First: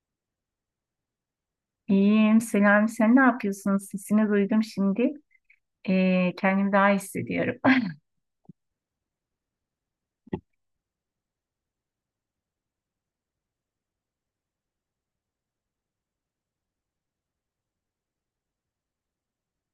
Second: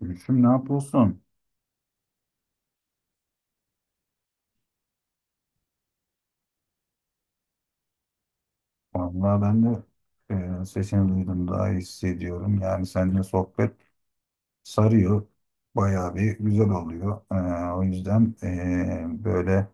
Gülüşüm ne yapıyorsun? İyiyim. Selam. Sen ne yapıyorsun? Sesini duydum şimdi. Kendimi daha iyi hissediyorum. Vallahi ben de sesini duydum daha iyi hissediyorum. Yani seninle sohbet sarıyor. Bayağı bir güzel oluyor. O yüzden böyle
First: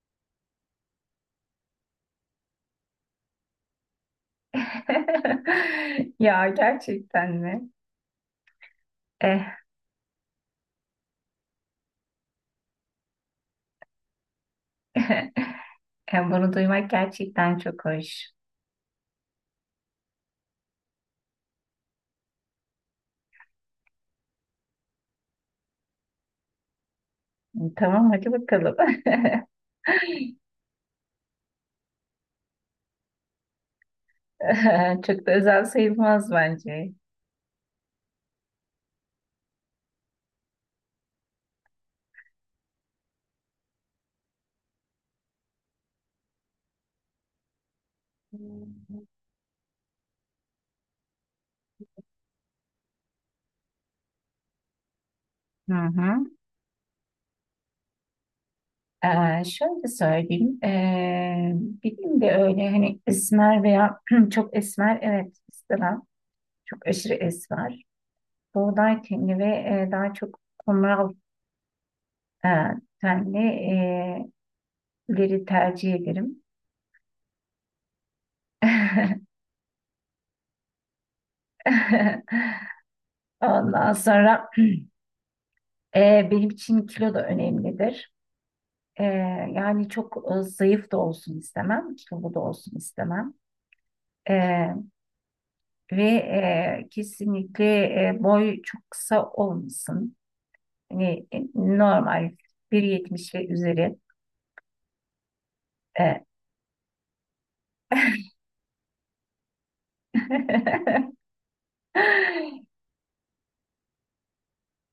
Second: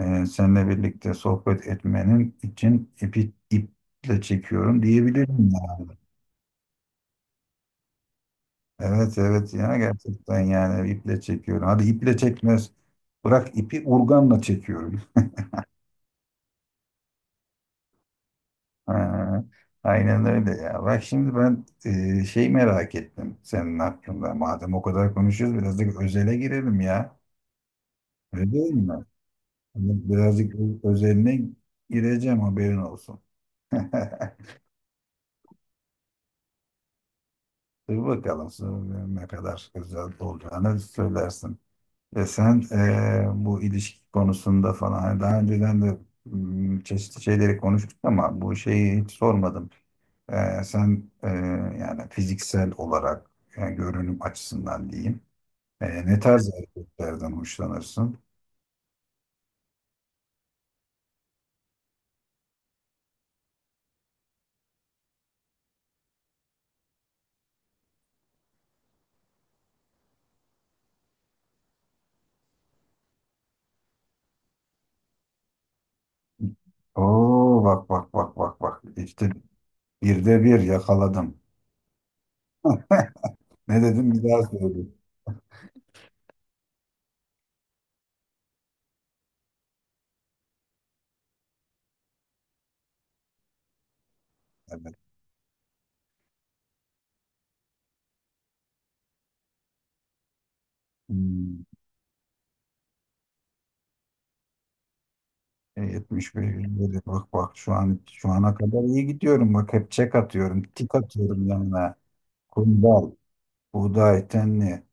seninle birlikte sohbet etmenin için iple çekiyorum diyebilirim yani. Ya gerçekten mi? Evet, Eh, evet, ya gerçekten yani iple çekiyorum. Hadi iple çekmez. Bırak ipi urganla çekiyorum. bunu duymak gerçekten çok hoş. Ha, aynen öyle ya. Bak şimdi ben şey merak ettim senin hakkında. Madem o kadar konuşuyoruz birazcık özele girelim ya. Tamam hadi Öyle değil bakalım. mi? Hani birazcık özeline gireceğim haberin olsun. Çok da özel sayılmaz bence. Dur bakalım sonra ne kadar özel olacağını söylersin. Ve sen bu ilişki konusunda falan hani daha önceden de çeşitli şeyleri konuştuk ama bu şeyi hiç sormadım. Sen yani fiziksel olarak, yani görünüm açısından diyeyim. Hı Ne hı. tarz erkeklerden hoşlanırsın? Şöyle söyleyeyim. Benim de öyle hani esmer veya çok esmer evet istemem. Çok aşırı esmer. Buğday tenli ve daha çok kumral e, tenli leri tercih ederim. Oo, bak bak bak bak bak, işte bir yakaladım. Ne Ondan dedim bir daha sonra söyle. Benim için kilo da önemlidir. Ee, Yani çok zayıf da olsun istemem, kilolu da olsun istemem. Ee, Evet. ve kesinlikle boy çok kısa olmasın. Yani Hmm. normal 1,70 ve üzeri. Ee, 71 dedi. Bak bak şu an şu ana kadar iyi gidiyorum. Bak hep çek atıyorum, tik atıyorum yanına. Kundal, buğday, tenli,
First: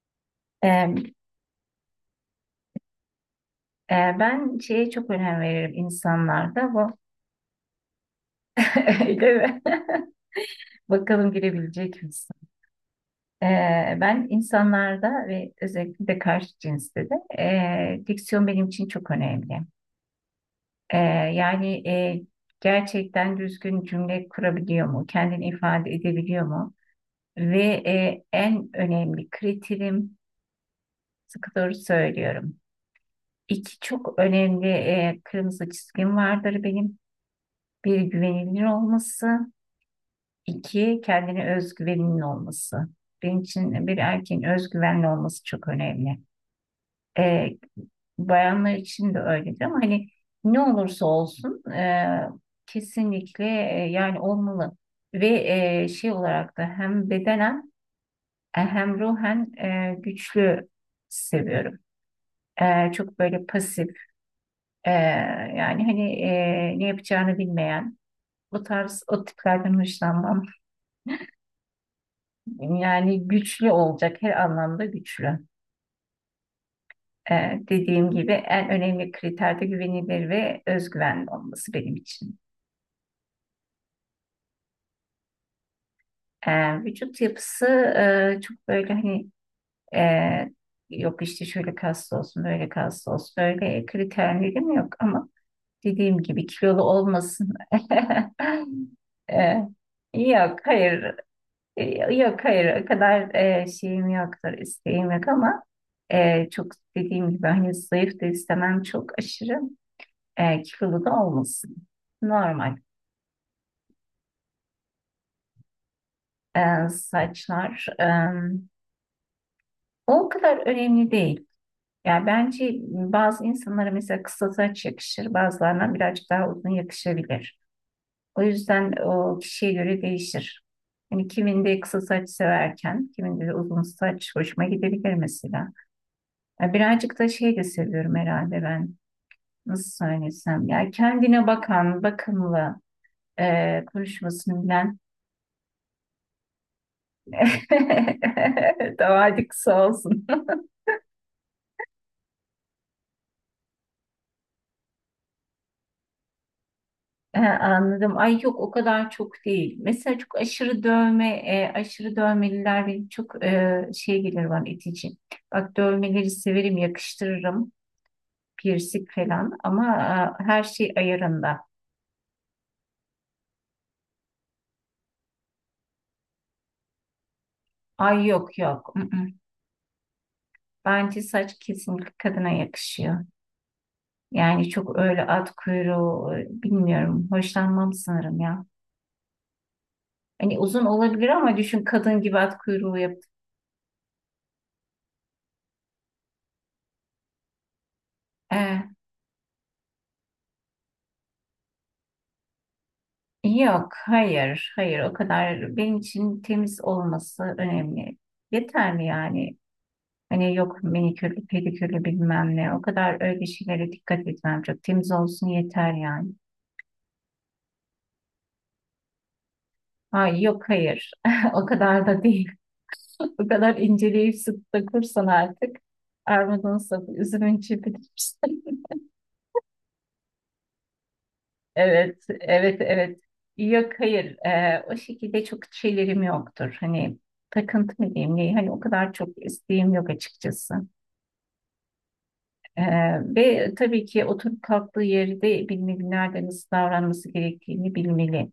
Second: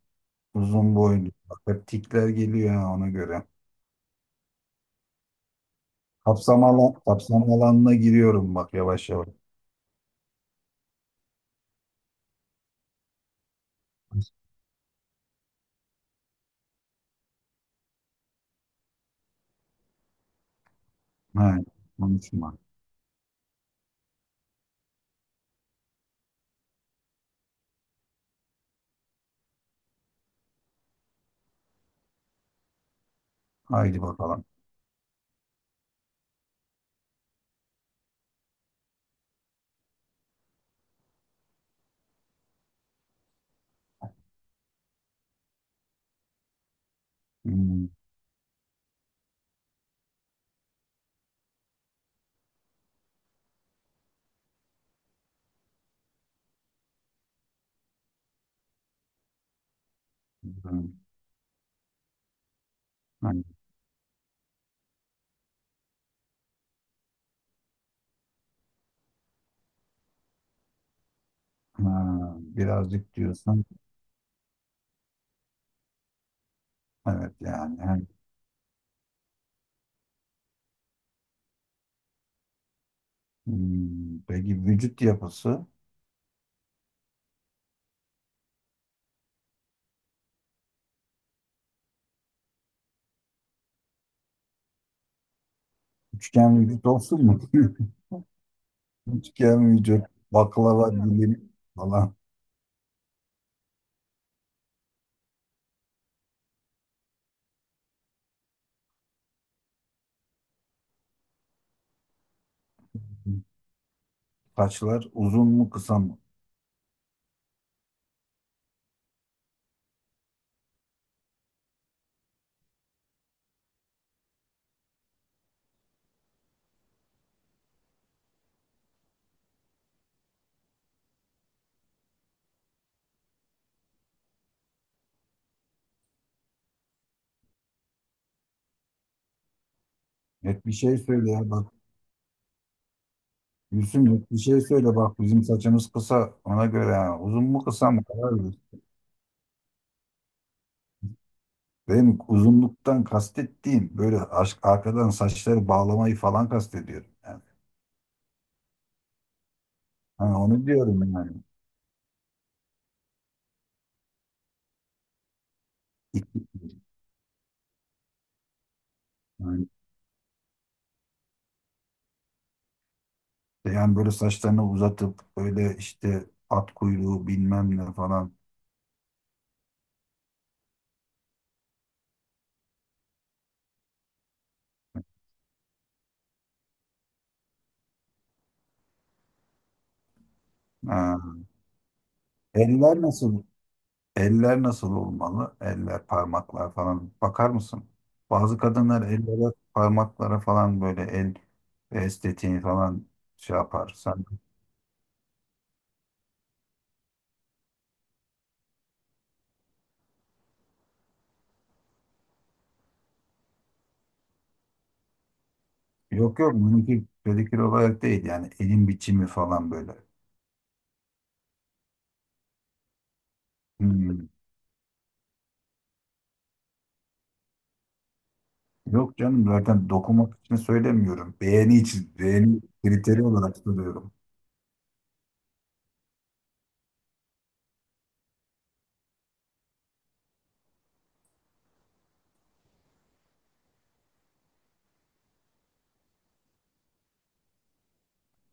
uzun Ee, boylu. Bak hep tikler geliyor ha, ona göre. ben şeye çok önem veririm Kapsam, insanlarda bu. alan, kapsam alanına giriyorum bak yavaş yavaş. Değil mi? Bakalım girebilecek misin? Ben insanlarda ve özellikle de karşı cinste de diksiyon benim için çok önemli. Ee, Ha, Yani konuşma. gerçekten düzgün cümle kurabiliyor mu? Kendini ifade edebiliyor mu? Ve en önemli kriterim sıkı doğru söylüyorum. İki Haydi çok bakalım. önemli kırmızı çizgim vardır benim. Bir güvenilir olması, iki kendine özgüveninin olması. Benim için bir erkeğin özgüvenli olması çok önemli. E, Hmm, Bayanlar için de öyledir ama hani ne olursa olsun kesinlikle yani olmalı ve şey olarak da hem bedenen hem ruhen güçlü hmm, seviyorum. Çok ha, böyle pasif yani hani ne yapacağını bilmeyen o tarz o tiplerden hoşlanmam. ha, birazcık Yani diyorsun. güçlü olacak, her anlamda güçlü. Evet yani. Ha. Dediğim gibi en önemli kriterde güvenilir ve özgüvenli olması benim için. Hmm, peki vücut yapısı? E, Vücut yapısı çok böyle hani yok işte şöyle kaslı olsun, böyle kaslı olsun, öyle kriterlerim yok ama dediğim gibi Üçgen kilolu vücut olsun mu? olmasın. E, Üçgen vücut, Yok, baklava hayır, dilim falan. yok, hayır, o kadar şeyim yoktur, isteğim yok ama çok dediğim gibi hani zayıf da istemem, çok aşırı kilolu da olmasın. Normal. Saçlar uzun mu kısa mı? Saçlar o kadar önemli değil. Yani bence bazı insanlara mesela kısa saç yakışır, bazılarına birazcık daha uzun yakışabilir. O yüzden o kişiye göre değişir. Yani kiminde kısa saç severken, kiminde de uzun saç hoşuma gidebilir mesela. Ya birazcık da şey de seviyorum herhalde ben. Nasıl Net söylesem, bir ya şey söyle ya. kendine bakan, bakımlı, Gülsüm bir şey konuşmasını söyle, bilen. bak bizim saçımız kısa ona göre ha. Uzun mu kısa mı karar ver. Tamam hadi kısa olsun. Benim uzunluktan kastettiğim böyle aşk arkadan saçları bağlamayı falan kastediyorum. He, Yani. anladım. Ay yok, o kadar çok değil. Mesela çok Hani onu aşırı diyorum dövme, yani. Aşırı dövmeliler benim çok şey gelir, bana itici. Bak, dövmeleri İki- severim, yakıştırırım. Piercing falan, Yani, ama her şey ayarında. yani, böyle saçlarını uzatıp böyle işte at kuyruğu bilmem ne Ay falan. yok yok. I-ı. Bence saç kesinlikle kadına yakışıyor. Yani çok öyle at kuyruğu bilmiyorum. Hoşlanmam sanırım ya. Hani uzun olabilir Ha. ama düşün, kadın gibi at kuyruğu Eller nasıl Eller nasıl olmalı? Eller, parmaklar falan. Bakar mısın? Bazı yaptı. kadınlar ellere, parmaklara falan böyle el estetiğini falan şey yapar. Yok, Sen, hayır, hayır. O kadar benim için temiz olması önemli. Yeterli mi yani? Hani yok minikürlü, pedikürlü bilmem ne. O kadar öyle şeylere dikkat etmem. Çok temiz olsun yeter yani. yok yok, bununki pedikür olarak değil, yani elin biçimi falan böyle. Ay yok hayır. O kadar da değil. O kadar Hmm. inceleyip sık dokursan artık armudun sapı, üzümün çöpüdür. Yok canım, zaten dokunmak için söylemiyorum. Beğeni için, Evet, beğeni evet, evet. kriteri olarak Yok, söylüyorum. hayır. O şekilde çok şeylerim yoktur. Hani takıntı mı diyeyim, ne? Hani o kadar çok isteğim yok açıkçası. Ve tabii ki oturup kalktığı yerde bilmeli, nerede nasıl davranması gerektiğini bilmeli.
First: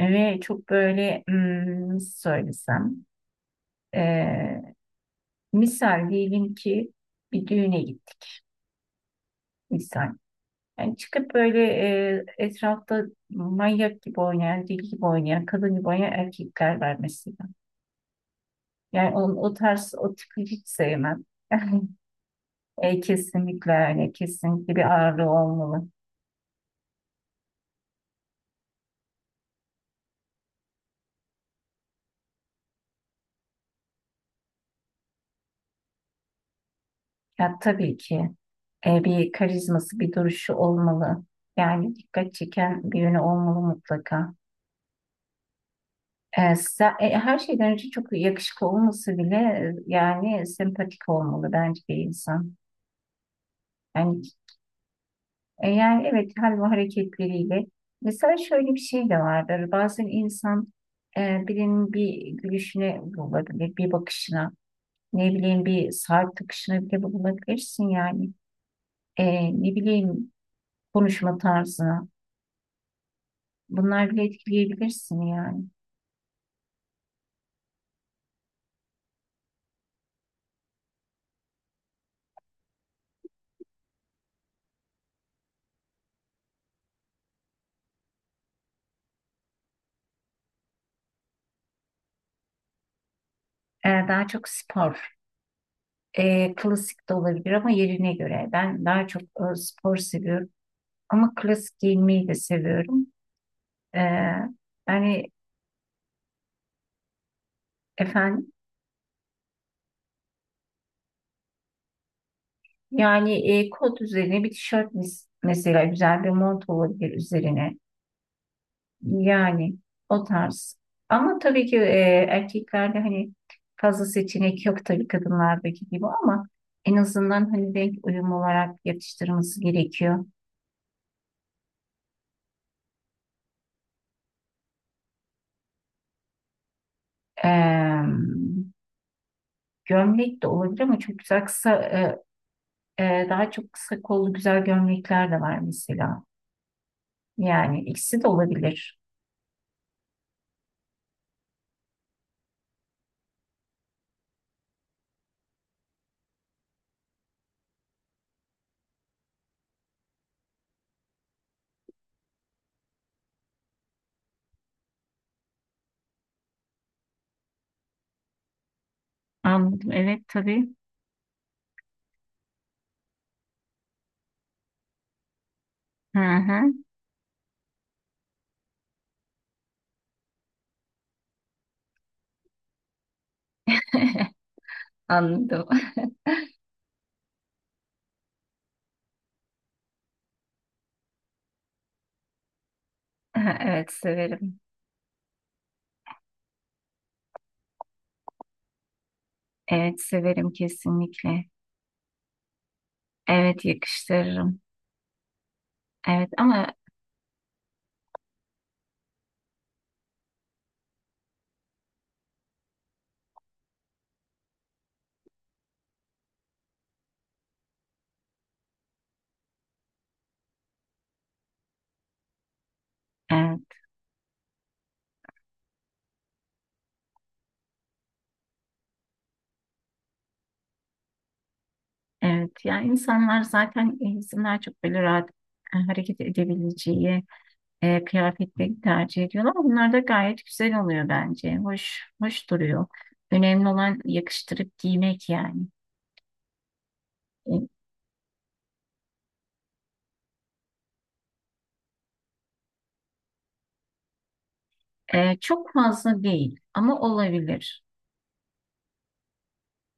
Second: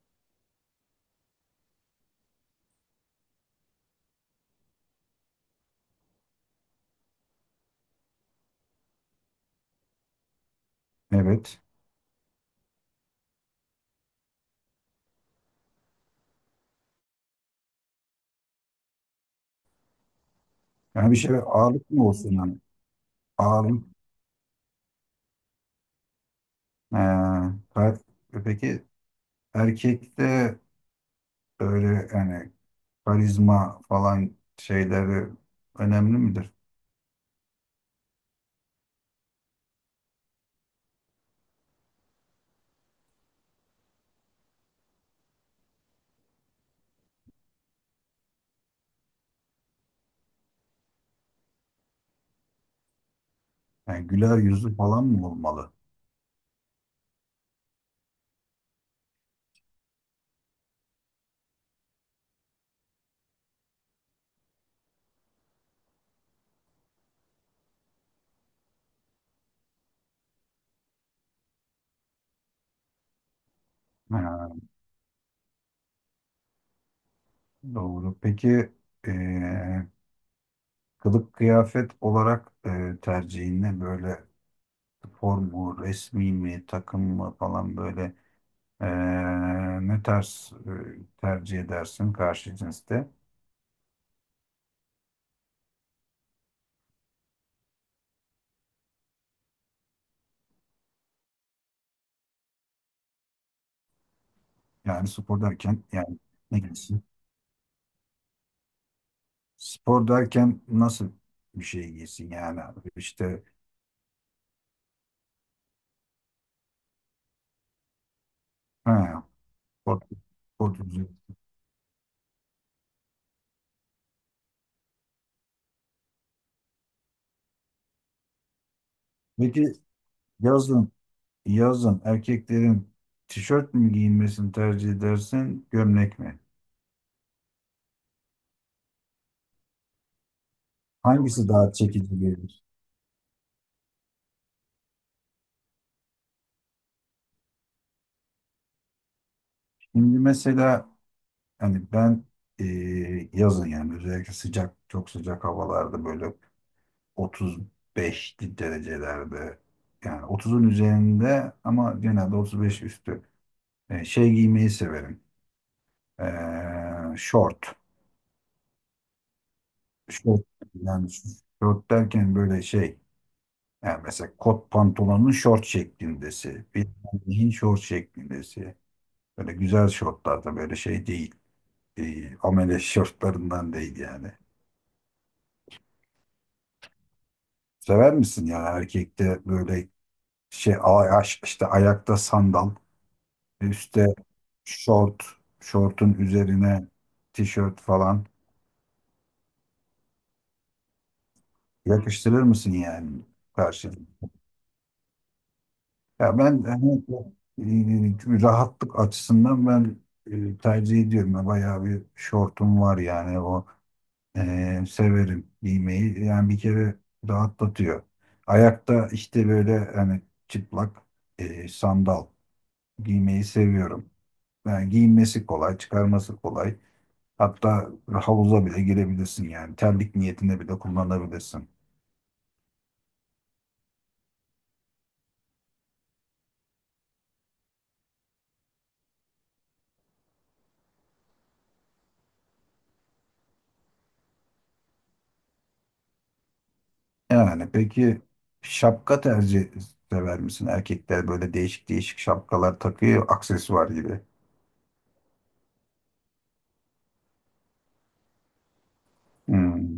Ve çok böyle, nasıl söylesem. eee, Misal diyelim ki bir düğüne gittik. Misal. Yani çıkıp Evet. böyle etrafta manyak gibi oynayan, deli gibi oynayan, kadın gibi oynayan erkekler var mesela. Yani onun, o tarz, o tipi hiç Yani bir sevmem. şey, ağırlık mı olsun yani? Yani, kesinlikle, Ağırlık. yani kesinlikle bir ağırlığı olmalı. Ee, kalp- peki erkekte öyle yani karizma falan şeyleri önemli midir? Ya tabii ki bir karizması, bir duruşu olmalı. Yani dikkat çeken bir yönü olmalı mutlaka. Her şeyden önce çok yakışıklı olması bile, yani sempatik olmalı bence bir insan. Yani Yani güler yüzü falan mı E, olmalı? Yani evet, hal ve hareketleriyle. Mesela şöyle bir şey de vardır. Bazen insan birinin bir gülüşüne bulabilir, bir bakışına, ne bileyim, bir saat takışına bile bulabilirsin yani. Ne bileyim, konuşma tarzına. Bunlar bile Ha, etkileyebilirsin yani. doğru. Peki eee, kılık kıyafet olarak tercihin ne? Böyle spor mu, resmi mi, takım mı falan, böyle ne tarz tercih edersin karşı cinste? Daha çok spor. Klasik de olabilir ama yerine göre. Ben daha çok spor seviyorum. Ama klasik giyinmeyi de seviyorum. E, Yani yani spor derken yani ne giysin? Efendim? Spor derken nasıl bir şey giysin yani abi? İşte Yani kot üzerine bir tişört, mesela güzel bir mont olabilir üzerine. ha, Yani spor, o spor tarz. düzü. Ama tabii ki erkeklerde hani fazla seçenek yok tabii, kadınlardaki gibi, ama en azından hani renk uyum olarak yatıştırması Peki gerekiyor. yazın yazın erkeklerin tişört mü giyinmesini tercih edersin gömlek mi? Eee, Gömlek de olabilir ama çok güzel Hangisi kısa daha çekici gelir? Daha çok kısa kollu güzel gömlekler de var mesela. Yani ikisi de olabilir. Şimdi mesela hani ben e, yazın yani özellikle sıcak çok sıcak havalarda böyle 35 derecelerde, yani 30'un üzerinde ama genelde 35 üstü. Şey giymeyi severim. Short. Anladım. Evet Short, tabii. yani short derken böyle şey. Yani mesela kot pantolonun short Hı şeklindesi. hı. Bir jean short şeklindesi. Böyle güzel şortlar da, böyle şey değil. Amele şortlarından değil yani. Anladım. Sever misin yani erkekte böyle şey, işte ayakta sandal, Ha, evet üstte severim. short, şortun üzerine tişört falan, Evet severim kesinlikle. yakıştırır mısın yani Evet karşı? yakıştırırım. Evet, Ya ben ama hani, rahatlık açısından ben tercih ediyorum. Ya, bayağı bir şortum var yani, o severim giymeyi. Yani bir kere rahatlatıyor. Ayakta işte böyle hani çıplak sandal giymeyi evet, seviyorum. Yani giyinmesi kolay, çıkarması kolay. Hatta havuza bile girebilirsin yani. Terlik niyetine bile kullanabilirsin. evet ya, insanlar zaten insanlar çok böyle rahat hareket edebileceği kıyafetleri tercih ediyorlar. Bunlar da gayet güzel oluyor bence. Hoş hoş duruyor. Önemli olan yakıştırıp giymek yani. Yani peki şapka sever misin? Erkekler böyle değişik değişik şapkalar takıyor, aksesuar gibi. Çok fazla değil ama olabilir. Hmm.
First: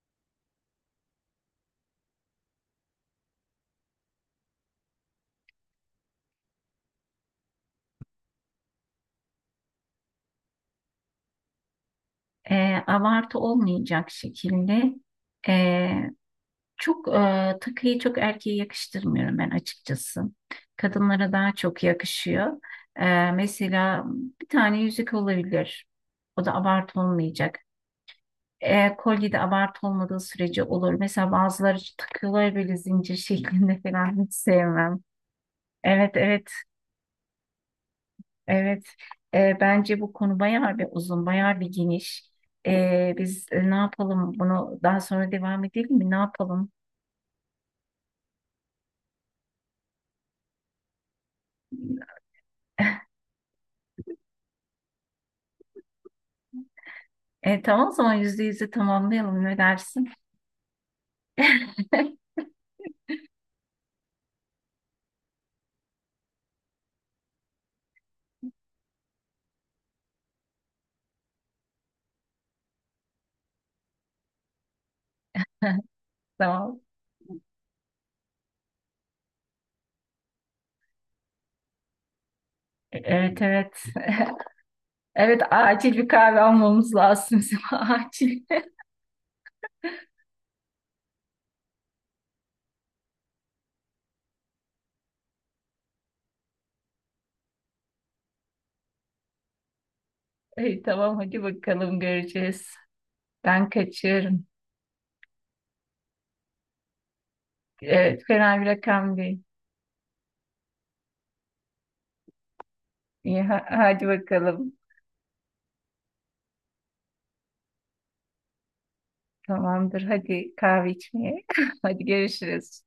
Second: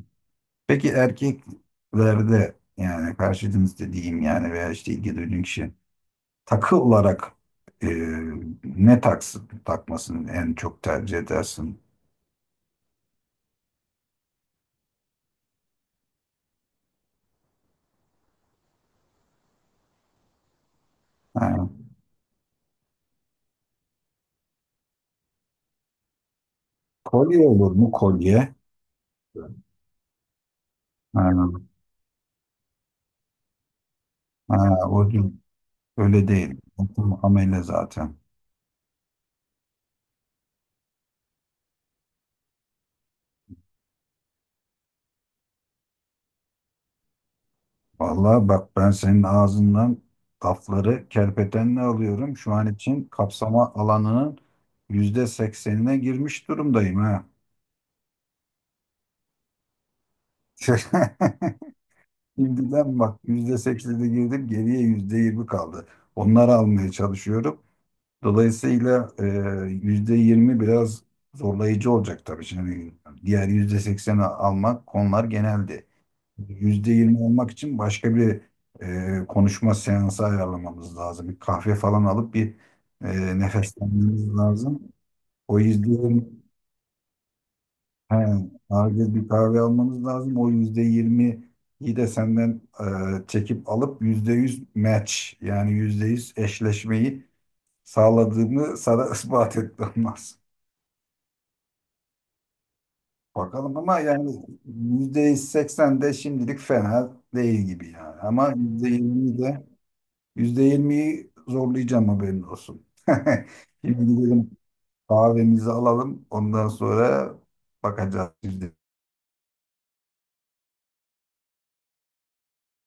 Peki erkeklerde yani karşı cins dediğim yani, veya işte ilgi duyduğun kişi takı olarak e, ne taksın, takmasını en çok tercih edersin? Abartı olmayacak şekilde, e, çok takıyı çok erkeğe yakıştırmıyorum ben açıkçası. Kadınlara daha Ha, çok yakışıyor. Mesela bir tane yüzük olabilir. O da abartı kolye olmayacak. olur mu kolye? Kolye de abartı olmadığı sürece olur. Ha, Mesela bazıları takıyorlar böyle zincir şeklinde falan, hiç ha, sevmem. o değil. Evet, Öyle evet, değil. Amel'e zaten. evet. Bence bu konu bayağı bir uzun, bayağı bir geniş. Biz ne yapalım? Bunu daha sonra devam edelim mi? Ne yapalım? Vallahi bak, ben senin ağzından lafları kerpetenle alıyorum. Şu an için kapsama alanının %80'ine girmiş durumdayım ha. Tamam, o zaman yüzde yüzü tamamlayalım, ne dersin? Şimdiden bak, %80'e girdim, geriye %20 kaldı. Onları almaya çalışıyorum. Dolayısıyla %20 biraz zorlayıcı olacak tabii. Şimdi diğer %80'i almak, konular geneldi. Tamam. %20 olmak için başka bir konuşma seansı ayarlamamız lazım. Bir kahve falan alıp bir Evet evet. nefeslenmemiz lazım. Evet, O acil bir %20, kahve almamız lazım bizim, he, acil. acil bir kahve almamız lazım. O %20'yi de senden çekip alıp %100 match, yani %100 eşleşmeyi sağladığımı sana ispat etmem lazım. İyi tamam, hadi bakalım, göreceğiz. Ben Bakalım ama yani kaçıyorum. %80 de şimdilik fena değil gibi yani. Evet, Ama fena bir rakam %20'yi değil. de, %20'yi zorlayacağım haberin olsun. İyi, hadi Şimdi gidelim bakalım. kahvemizi alalım. Ondan sonra bakacağız. Tamamdır, hadi kahve içmeye. Hadi görüşürüz.